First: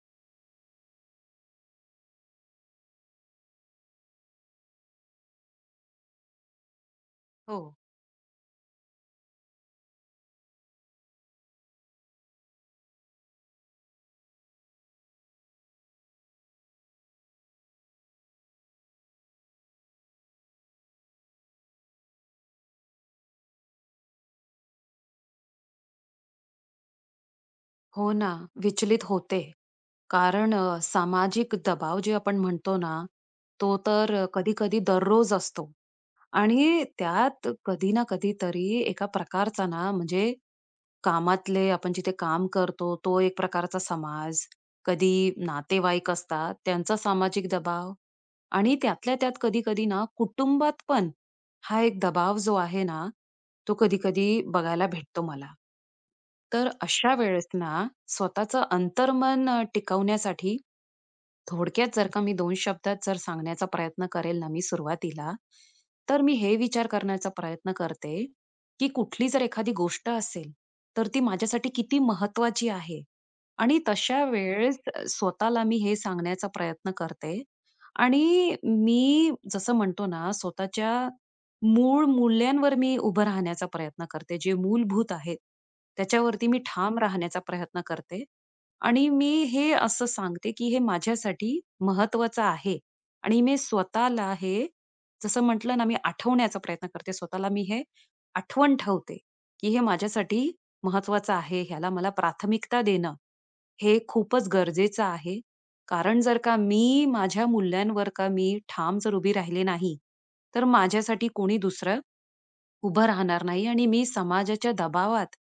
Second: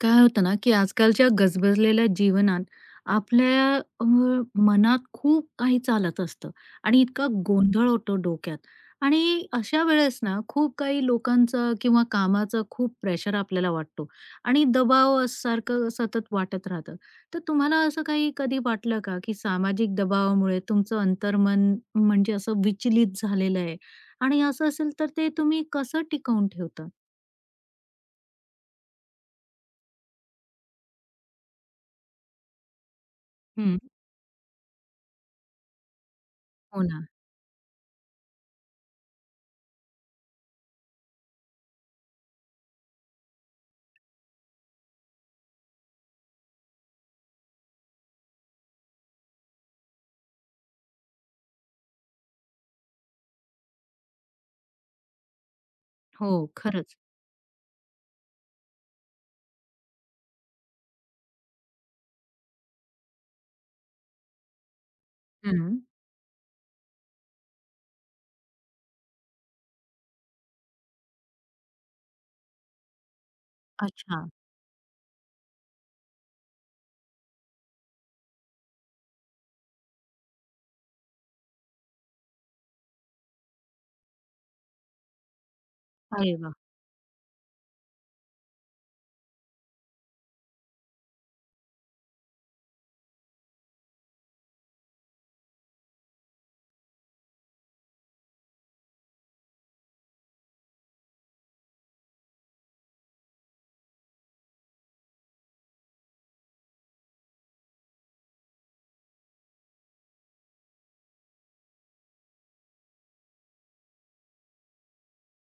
काय होतं ना, की आजकालच्या गजबजलेल्या जीवनात आपल्या अ, मनात खूप काही चालत असतं आणि इतका हो, गोंधळ होतो डोक्यात आणि अशा वेळेस ना, खूप काही लोकांचं किंवा कामाचं खूप प्रेशर आपल्याला वाटतो आणि दबाव सारखं सतत वाटत राहतं. तर तुम्हाला असं काही कधी वाटलं का, की सामाजिक दबावामुळे तुमचं अंतर्मन म्हणजे असं विचलित झालेलं आहे आणि असं असेल तर ते तुम्ही कसं टिकवून ठेवता? हो ना, विचलित होते. कारण सामाजिक दबाव जे आपण म्हणतो ना, तो हं. तर कधी-कधी दररोज असतो हो आणि ना. त्यात कधी ना कधी तरी एका प्रकारचा ना म्हणजे कामातले आपण जिथे काम करतो तो एक प्रकारचा समाज, कधी नातेवाईक असतात त्यांचा सामाजिक दबाव आणि त्यातल्या त्यात कधी-कधी ना कुटुंबात पण हा एक दबाव जो आहे ना, तो कधी-कधी बघायला भेटतो मला. हो, तर खरंच. अशा वेळेस ना स्वतःचं अंतर्मन टिकवण्यासाठी थोडक्यात जर का मी 2 शब्दात जर सांगण्याचा प्रयत्न करेल ना मी सुरुवातीला, हं. तर मी हे विचार करण्याचा प्रयत्न करते की कुठली जर एखादी गोष्ट असेल, तर ती माझ्यासाठी किती महत्त्वाची आहे. आणि अच्छा. तशा वेळेस स्वतःला मी हे सांगण्याचा प्रयत्न करते आणि मी जसं म्हणतो ना, स्वतःच्या मूळ मूल्यांवर मी उभं राहण्याचा प्रयत्न करते. जे मूलभूत आहेत, अरे त्याच्यावरती वा, मी ठाम राहण्याचा प्रयत्न करते. आणि मी हे असं सांगते, की हे माझ्यासाठी महत्त्वाचं आहे आणि मी स्वतःला हे जसं म्हटलं ना, मी आठवण्याचा प्रयत्न करते. स्वतःला मी हे आठवण ठेवते, की हे माझ्यासाठी महत्वाचं आहे. ह्याला मला प्राथमिकता देणं हे खूपच गरजेचं आहे. कारण जर का मी माझ्या मूल्यांवर का मी ठाम जर उभी राहिले नाही, तर माझ्यासाठी कोणी दुसरं उभं राहणार नाही आणि मी समाजाच्या दबावात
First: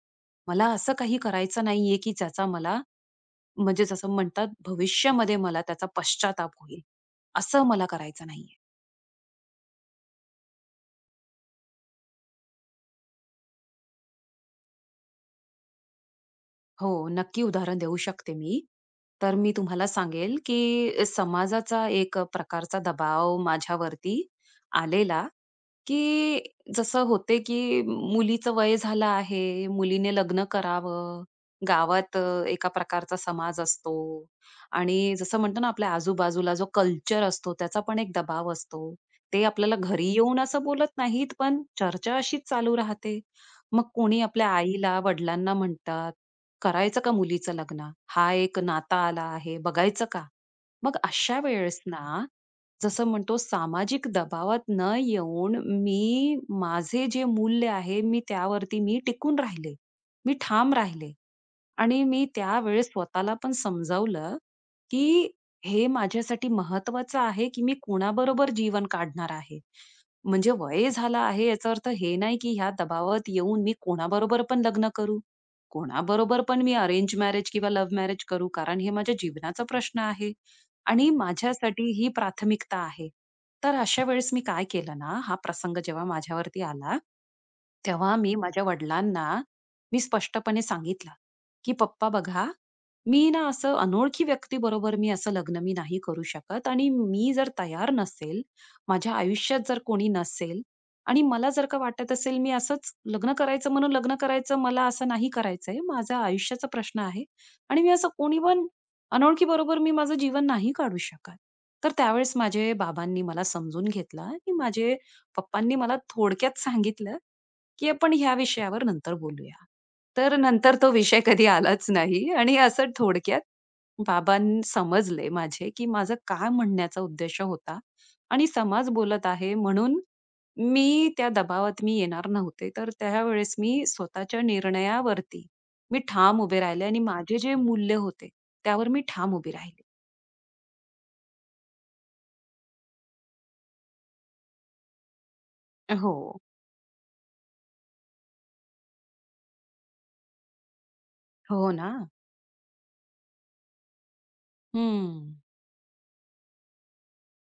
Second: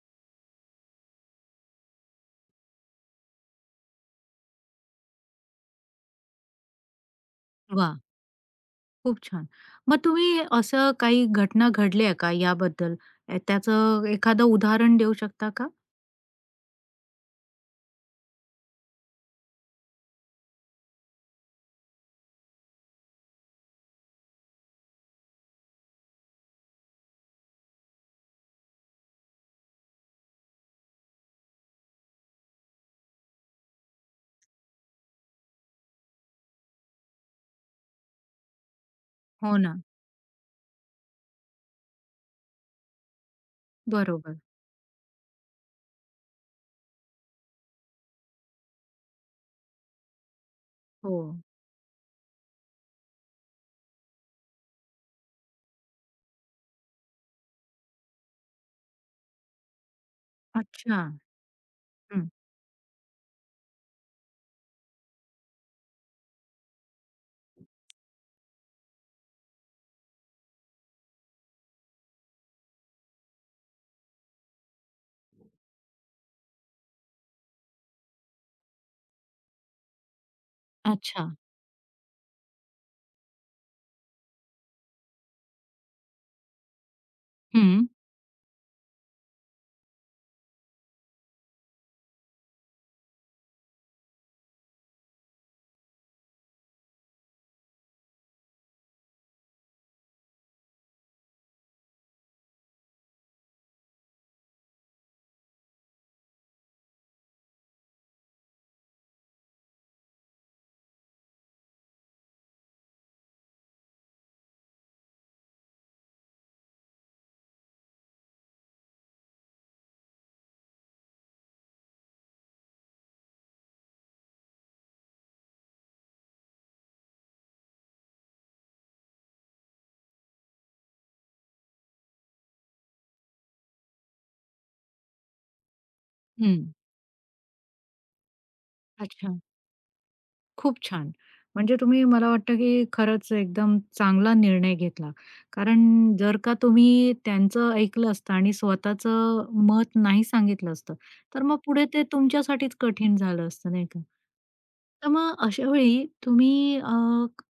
मला असं काही करायचं नाहीये, की ज्याचा मला म्हणजे जसं म्हणतात भविष्यामध्ये मला त्याचा पश्चाताप होईल. असं मला वाह! करायचं नाहीये. खूप छान. मग तुम्ही असं काही घटना घडल्या का याबद्दल? त्याचं एखादं उदाहरण देऊ शकता का? हो, नक्की उदाहरण देऊ शकते मी. तर मी तुम्हाला सांगेल, की समाजाचा एक प्रकारचा दबाव माझ्यावरती आलेला, की जसं होते, की मुलीचं वय झालं आहे, मुलीने लग्न करावं. गावात एका प्रकारचा समाज असतो आणि जसं म्हणतो ना, आपल्या आजूबाजूला जो कल्चर असतो, त्याचा पण एक दबाव असतो. ते हो आपल्याला ना. घरी येऊन असं बोलत नाहीत, पण चर्चा अशीच चालू राहते. मग कोणी बरोबर. आपल्या आईला, वडिलांना म्हणतात, करायचं का मुलीचं लग्न? हा एक नाता आला आहे, बघायचं का? मग हो. अशा वेळेस ना, जसं म्हणतो सामाजिक दबावात न येऊन मी माझे जे मूल्य आहे, मी त्यावरती टिकून राहिले. मी ठाम अच्छा. राहिले. आणि मी हं. त्यावेळेस स्वतःला पण समजावलं, की हे माझ्यासाठी महत्वाचं आहे, की मी कुणाबरोबर जीवन काढणार आहे. म्हणजे वय झालं आहे याचा अर्थ हे नाही, की ह्या दबावात येऊन मी कोणाबरोबर पण लग्न करू. कोणाबरोबर पण मी अरेंज मॅरेज किंवा लव्ह मॅरेज करू. कारण हे माझ्या जीवनाचा प्रश्न आहे आणि अच्छा. माझ्यासाठी ही प्राथमिकता आहे. तर अशा वेळेस मी काय केलं ना, हा प्रसंग जेव्हा माझ्यावरती आला, हं. तेव्हा मी माझ्या वडिलांना स्पष्टपणे सांगितलं. की "पप्पा बघा, मी ना असं अनोळखी व्यक्ती बरोबर मी असं लग्न नाही करू शकत आणि मी जर तयार नसेल, माझ्या आयुष्यात जर कोणी नसेल आणि मला जर का वाटत असेल मी असंच लग्न करायचं म्हणून लग्न करायचं, मला असं नाही करायचंय. माझा आयुष्याचा प्रश्न आहे आणि मी असं कोणी पण अनोळखी बरोबर माझं जीवन नाही काढू शकत." तर त्यावेळेस माझे बाबांनी मला समजून घेतलं आणि माझे पप्पांनी मला थोडक्यात सांगितलं, की "आपण ह्या विषयावर नंतर बोलूया." तर नंतर तो विषय कधी आलाच नाही आणि असं थोडक्यात बाबांनी समजले माझे, की माझं काय म्हणण्याचा उद्देश होता आणि समाज बोलत आहे म्हणून मी त्या दबावात येणार नव्हते. तर त्यावेळेस मी स्वतःच्या निर्णयावरती ठाम उभे हं. राहिले आणि माझे जे मूल्य होते, त्यावर मी ठाम अच्छा. उभी राहिले. खूप छान. म्हणजे तुम्ही मला वाटतं की खरंच एकदम चांगला निर्णय घेतला. कारण जर हो, का तुम्ही त्यांचं ऐकलं असतं आणि स्वतःचं मत नाही सांगितलं असतं, तर मग हो पुढे ना. ते तुमच्यासाठीच कठीण झालं असतं, नाही का? हं. तर मग अशा वेळी तुम्ही क-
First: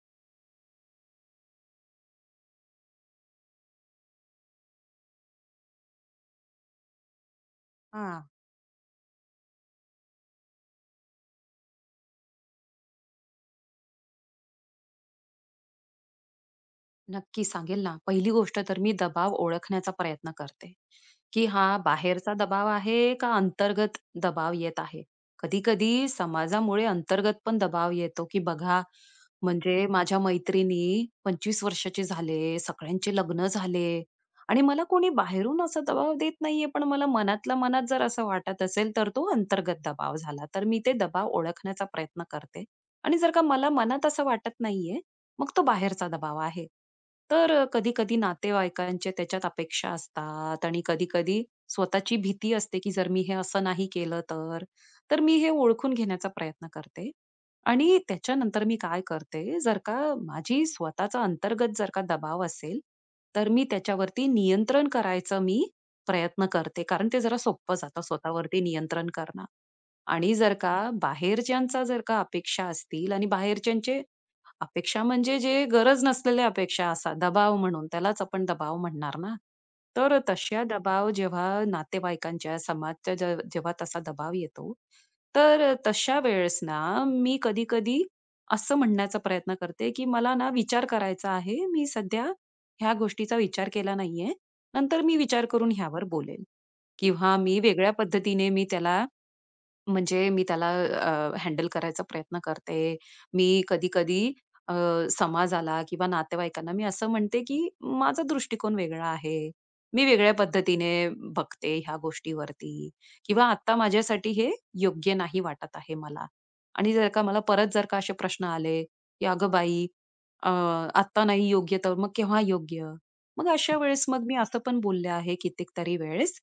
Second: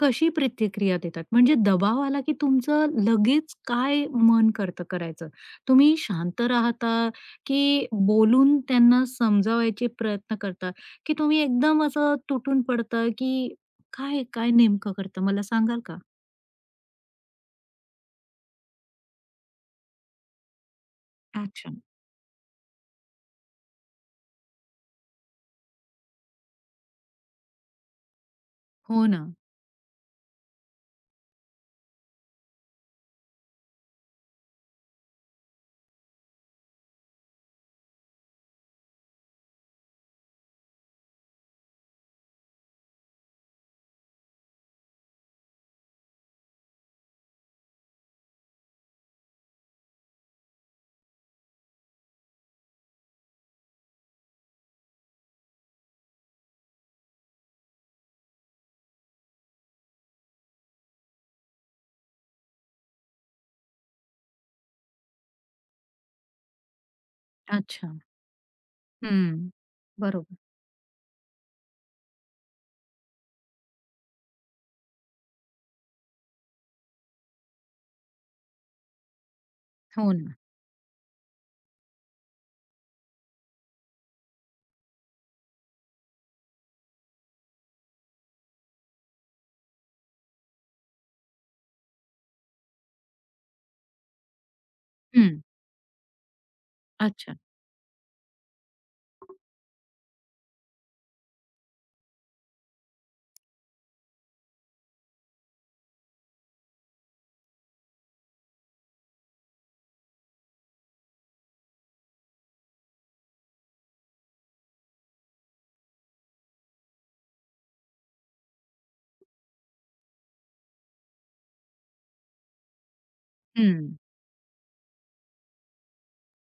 कशी प्रतिक्रिया देतात म्हणजे दबाव आला की तुमचं लगेच काय मन करतं करायचं, तुम्ही शांत राहता की हां. बोलून त्यांना समजावायचे प्रयत्न करता की तुम्ही एकदम असं तुटून पडता की काय काय नेमकं करतं मला सांगाल का? नक्की सांगेल ना. पहिली गोष्ट तर मी दबाव ओळखण्याचा प्रयत्न करते. की हा अच्छा. बाहेरचा दबाव आहे का अंतर्गत दबाव येत आहे. कधी-कधी समाजामुळे अंतर्गत पण दबाव येतो, की बघा हो ना. म्हणजे माझ्या मैत्रिणी 25 वर्षाचे झाले, सगळ्यांचे लग्न झाले आणि मला कोणी बाहेरून असा दबाव देत नाहीये, पण मला मनातल्या मनात जर असं वाटत असेल, तर तो अंतर्गत दबाव झाला. तर मी ते दबाव ओळखण्याचा प्रयत्न करते आणि जर का मला मनात असं वाटत नाहीये मग तो बाहेरचा दबाव आहे. तर कधी-कधी नातेवाईकांचे त्याच्यात अपेक्षा असतात आणि कधी-कधी स्वतःची भीती असते, की जर मी हे असं नाही केलं तर? तर मी हे ओळखून घेण्याचा प्रयत्न करते आणि त्याच्यानंतर मी काय करते, जर का माझी स्वतःचा अंतर्गत जर का दबाव असेल, तर मी त्याच्यावरती नियंत्रण करायचा मी प्रयत्न करते. कारण ते जरा सोपं अच्छा. जातं स्वतःवरती नियंत्रण करणं हम्म. आणि बरोबर. जर का बाहेरच्यांचा जर का अपेक्षा असतील आणि बाहेरच्यांचे अपेक्षा म्हणजे जे गरज नसलेल्या अपेक्षा असा दबाव म्हणून त्यालाच आपण दबाव म्हणणार ना. हो तर ना. तशा दबाव जेव्हा नातेवाईकांच्या, समाजच्या जेव्हा तसा दबाव येतो, तर तशा वेळेस ना मी कधी-कधी असं म्हणण्याचा प्रयत्न करते, की मला ना विचार करायचा आहे. मी सध्या ह्या गोष्टीचा विचार केला नाहीये. नंतर मी हम्म. विचार करून ह्यावर बोलेल अच्छा. किंवा मी वेगळ्या पद्धतीने मी त्याला म्हणजे मी त्याला अ, करायचा प्रयत्न करते. मी कधी-कधी अ, समाजाला किंवा नातेवाईकांना मी असं म्हणते, की माझा दृष्टिकोन वेगळा आहे. मी वेगळ्या पद्धतीने बघते ह्या गोष्टीवरती किंवा आत्ता माझ्यासाठी हे योग्य नाही वाटत आहे मला. आणि जर का मला परत जर का असे प्रश्न आले, की "अगं बाई, अ, आत्ता नाही योग्य तर मग केव्हा योग्य?" मग अशा हम्म. वेळेस मग मी असं पण बोलले आहे कित्येक तरी वेळेस,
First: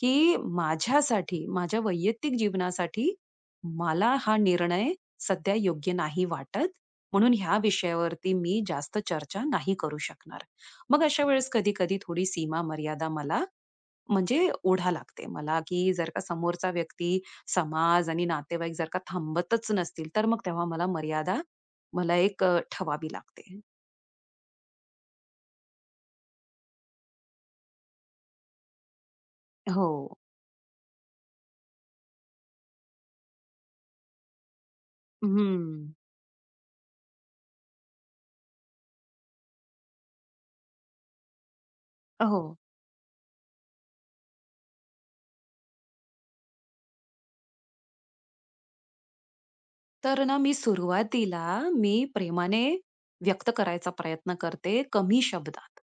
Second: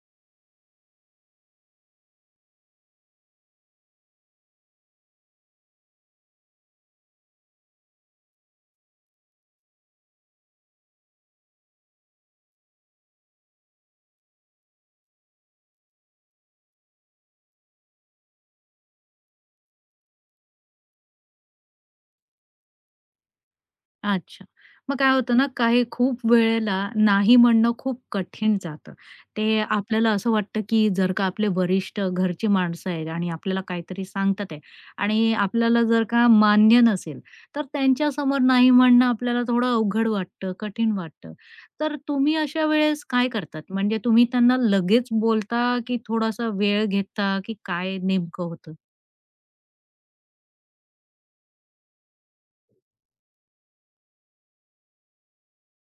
की माझ्यासाठी, माझ्या वैयक्तिक जीवनासाठी मला हा निर्णय सध्या योग्य नाही वाटत. म्हणून ह्या विषयावरती मी जास्त चर्चा नाही करू शकणार. मग अशा वेळेस कधी-कधी थोडी सीमा मर्यादा मला म्हणजे ओढा लागते मला, की जर का समोरचा व्यक्ती, समाज आणि नातेवाईक जर का थांबतच नसतील, तर मग तेव्हा मला मर्यादा एक ठेवावी लागते. अच्छा. मग काय होतं ना, काही खूप वेळेला नाही म्हणणं खूप कठीण जातं. ते हो. आपल्याला असं वाटतं, की जर का आपले वरिष्ठ घरची माणसं आहेत आणि आपल्याला काहीतरी सांगतात आहे आणि आपल्याला हं. जर का मान्य नसेल, तर त्यांच्यासमोर नाही म्हणणं आपल्याला थोडं अवघड वाटतं, कठीण वाटतं. तर तुम्ही हो. अशा वेळेस काय करतात? म्हणजे तुम्ही त्यांना लगेच बोलता, की थोडासा वेळ घेता, की काय नेमकं होतं? तर ना मी सुरुवातीला मी प्रेमाने व्यक्त करायचा प्रयत्न करते कमी शब्दात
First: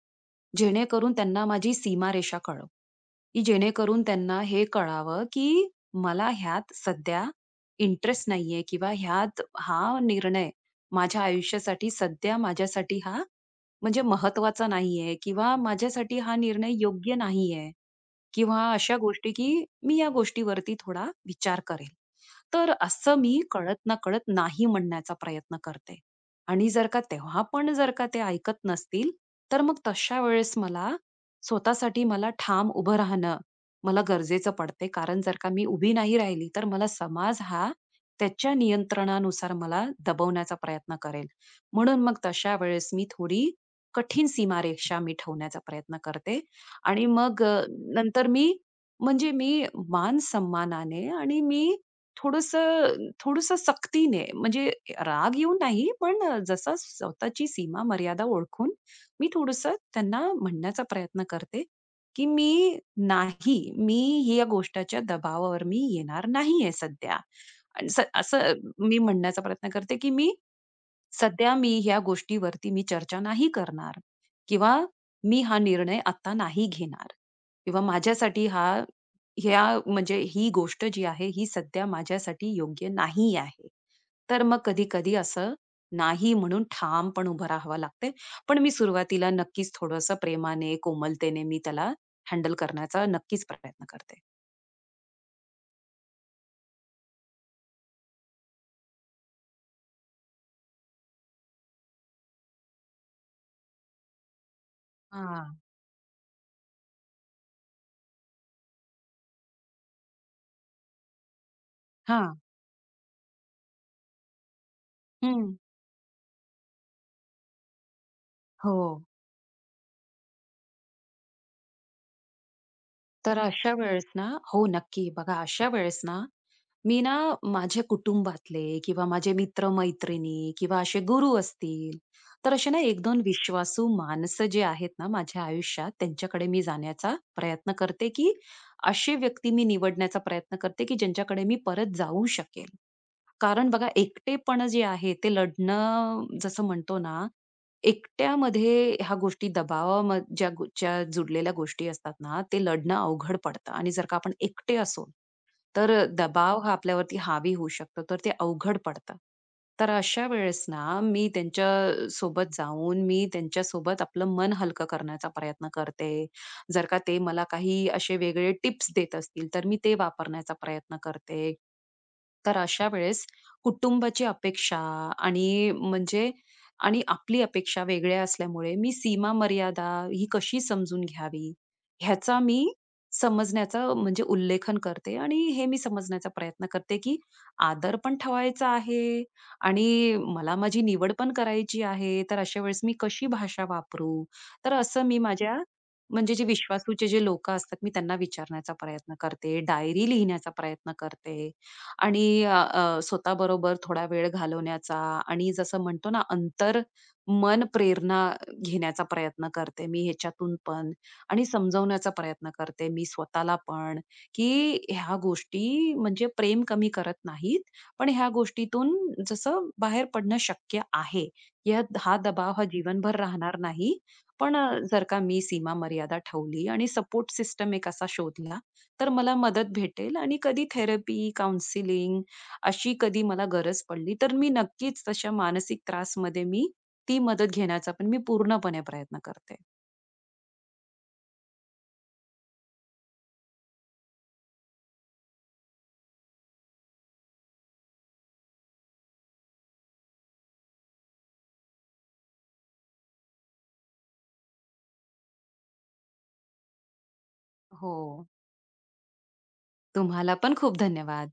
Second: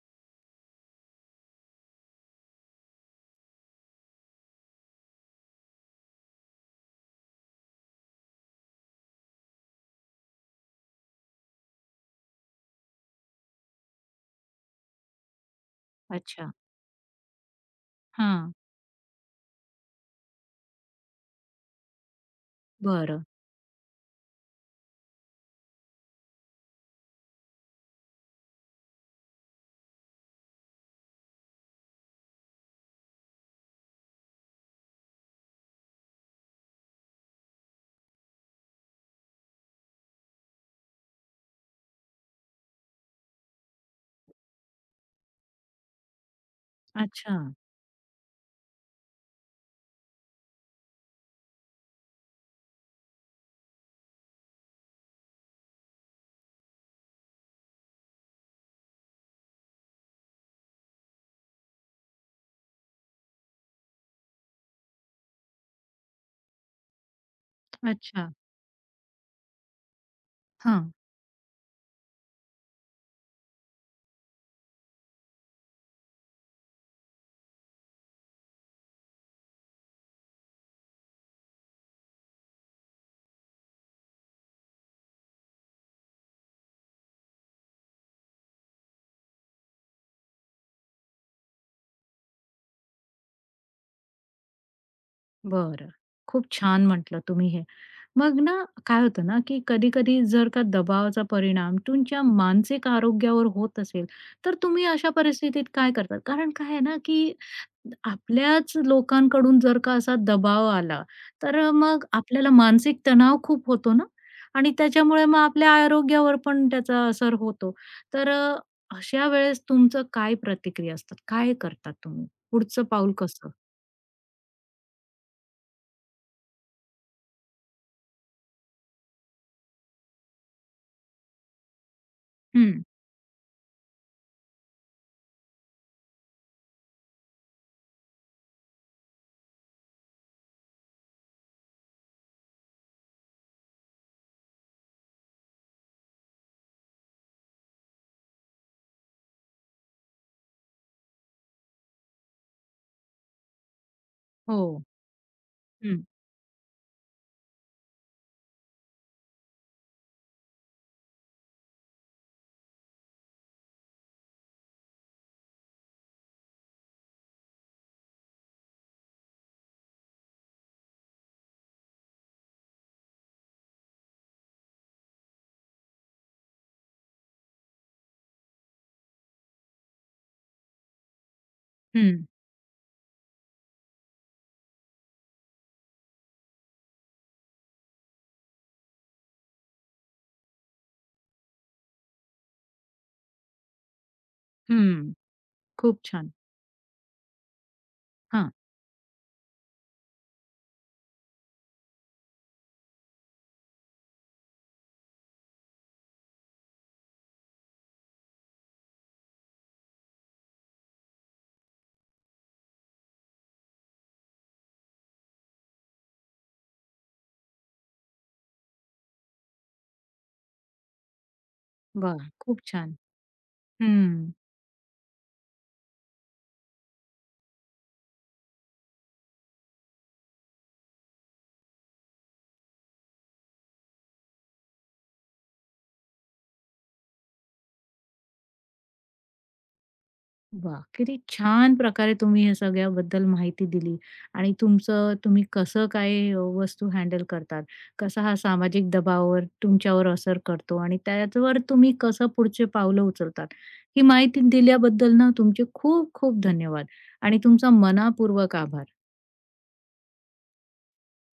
जेणेकरून त्यांना माझी सीमारेषा कळव की जेणेकरून त्यांना हे कळावं की मला ह्यात सध्या इंटरेस्ट नाहीये किंवा ह्यात हा निर्णय माझ्या आयुष्यासाठी सध्या माझ्यासाठी हा म्हणजे महत्वाचा नाहीये किंवा माझ्यासाठी हा अच्छा. निर्णय योग्य नाहीये हां. किंवा अशा गोष्टी की मी या गोष्टीवरती थोडा विचार करेल. तर असं बरं. मी कळत ना कळत नाही म्हणण्याचा प्रयत्न करते. आणि जर का तेव्हा पण जर का ते ऐकत नसतील, तर मग तशा वेळेस मला स्वतःसाठी ठाम उभं राहणं गरजेचं पडते. कारण जर का मी उभी नाही राहिली, तर मला समाज हा त्याच्या नियंत्रणानुसार मला दबवण्याचा प्रयत्न करेल. म्हणून मग तशा वेळेस मी थोडी कठीण सीमारेषा मी ठेवण्याचा प्रयत्न करते आणि अच्छा. मग नंतर मी मान-सन्मानाने आणि मी थोडंसं थोडंसं सक्तीने म्हणजे राग येऊन नाही, पण जसा जसं स्वतःची सीमा मर्यादा ओळखून मी थोडंसं त्यांना म्हणण्याचा प्रयत्न करते, की "मी नाही, मी या गोष्टीच्या दबावावर मी येणार नाहीये सध्या." आणि स अच्छा. असं मी म्हणण्याचा प्रयत्न करते, की "मी हां. सध्या मी ह्या गोष्टीवरती चर्चा नाही करणार किंवा मी हा निर्णय आता नाही घेणार किंवा माझ्यासाठी हा ह्या म्हणजे ही गोष्ट जी आहे ही सध्या माझ्यासाठी योग्य नाही आहे. तर मग कधी-कधी असं नाही म्हणून ठाम पण उभं राहावं लागते. पण मी सुरुवातीला नक्कीच थोडंसं प्रेमाने, कोमलतेने मी त्याला हँडल करण्याचा नक्कीच प्रयत्न करते. बरं. खूप छान म्हटलं तुम्ही हे. मग ना काय होतं ना, की कधी-कधी जर का दबावाचा परिणाम तुमच्या मानसिक आरोग्यावर होत असेल, तर तुम्ही अशा हां, परिस्थितीत काय करतात? कारण काय आहे ना, की आपल्याच लोकांकडून जर का असा दबाव आला, तर मग हां. आपल्याला मानसिक तणाव खूप होतो ना आणि त्याच्यामुळे मग हं. आपल्या आरोग्यावर पण त्याचा असर होतो. तर हो. अशा वेळेस तुमचं काय प्रतिक्रिया असतात? काय करतात तुम्ही? पुढचं पाऊल तर कसं? अशा वेळेस ना हो, नक्की. बघा अशा वेळेस ना मी ना माझ्या कुटुंबातले किंवा माझे मित्र-मैत्रिणी किंवा असे गुरु असतील, तर असे ना हं. 1-2 विश्वासू माणसं जे आहेत ना माझ्या आयुष्यात, त्यांच्याकडे मी जाण्याचा प्रयत्न करते, की अशी व्यक्ती मी निवडण्याचा प्रयत्न करते, की ज्यांच्याकडे मी परत जाऊ शकेल. कारण बघा एकटेपण जे आहे ते लढणं जसं म्हणतो ना, एकट्यामध्ये ह्या गोष्टी दबावाम ज्या गो ज्या जुडलेल्या गोष्टी असतात ना, ते लढणं अवघड पडतं आणि जर का आपण एकटे हो. असू, तर दबाव हा आपल्यावरती हावी होऊ शकतो, तर ते अवघड पडतं. तर अशा वेळेस ना, मी त्यांच्या सोबत जाऊन मी त्यांच्यासोबत आपलं मन हलकं करण्याचा प्रयत्न करते. जर का ते मला काही असे वेगळे टिप्स देत असतील, तर मी ते वापरण्याचा प्रयत्न करते. तर अशा वेळेस कुटुंबाची अपेक्षा आणि म्हणजे आणि आपली अपेक्षा वेगळ्या असल्यामुळे मी सीमा मर्यादा ही कशी समजून घ्यावी हं, ह्याचा मी समजण्याचा म्हणजे उल्लेखन करते आणि हे मी समजण्याचा प्रयत्न करते की आदर पण ठेवायचा आहे आणि मला माझी निवड पण करायची आहे तर अशा वेळेस मी कशी भाषा वापरू तर असं हं. मी माझ्या खूप छान. म्हणजे जे विश्वासूचे जे लोक असतात मी त्यांना हां. विचारण्याचा प्रयत्न करते डायरी लिहिण्याचा प्रयत्न करते आणि अ, अ, स्वतःबरोबर थोडा वेळ घालवण्याचा आणि जसं म्हणतो ना अंतर मन प्रेरणा घेण्याचा प्रयत्न करते मी ह्याच्यातून पण आणि समजवण्याचा प्रयत्न करते मी स्वतःला पण की ह्या गोष्टी म्हणजे प्रेम कमी करत नाहीत पण ह्या गोष्टीतून जसं बाहेर पडणं शक्य आहे हा वाह! दबाव खूप हा छान. जीवनभर राहणार नाही हं. पण जर का मी सीमा मर्यादा ठेवली आणि सपोर्ट सिस्टम एक असा शोधला तर मला मदत भेटेल आणि कधी थेरपी, काउन्सिलिंग अशी कधी मला गरज पडली, तर मी नक्कीच तशा मानसिक त्रासमध्ये मी ती मदत घेण्याचा पण मी पूर्णपणे प्रयत्न करते. वाह! किती छान प्रकारे तुम्ही या सगळ्याबद्दल माहिती दिली आणि तुमचं तुम्ही कसं काय वस्तू हँडल करतात. कसा हा सामाजिक दबावावर तुमच्यावर असर करतो आणि त्याच्यावर तुम्ही कसं पुढचे पावलं उचलतात. ही माहिती दिल्याबद्दल ना तुमचे खूप खूप धन्यवाद आणि तुमचा हो. मनापूर्वक आभार. तुम्हाला पण खूप धन्यवाद.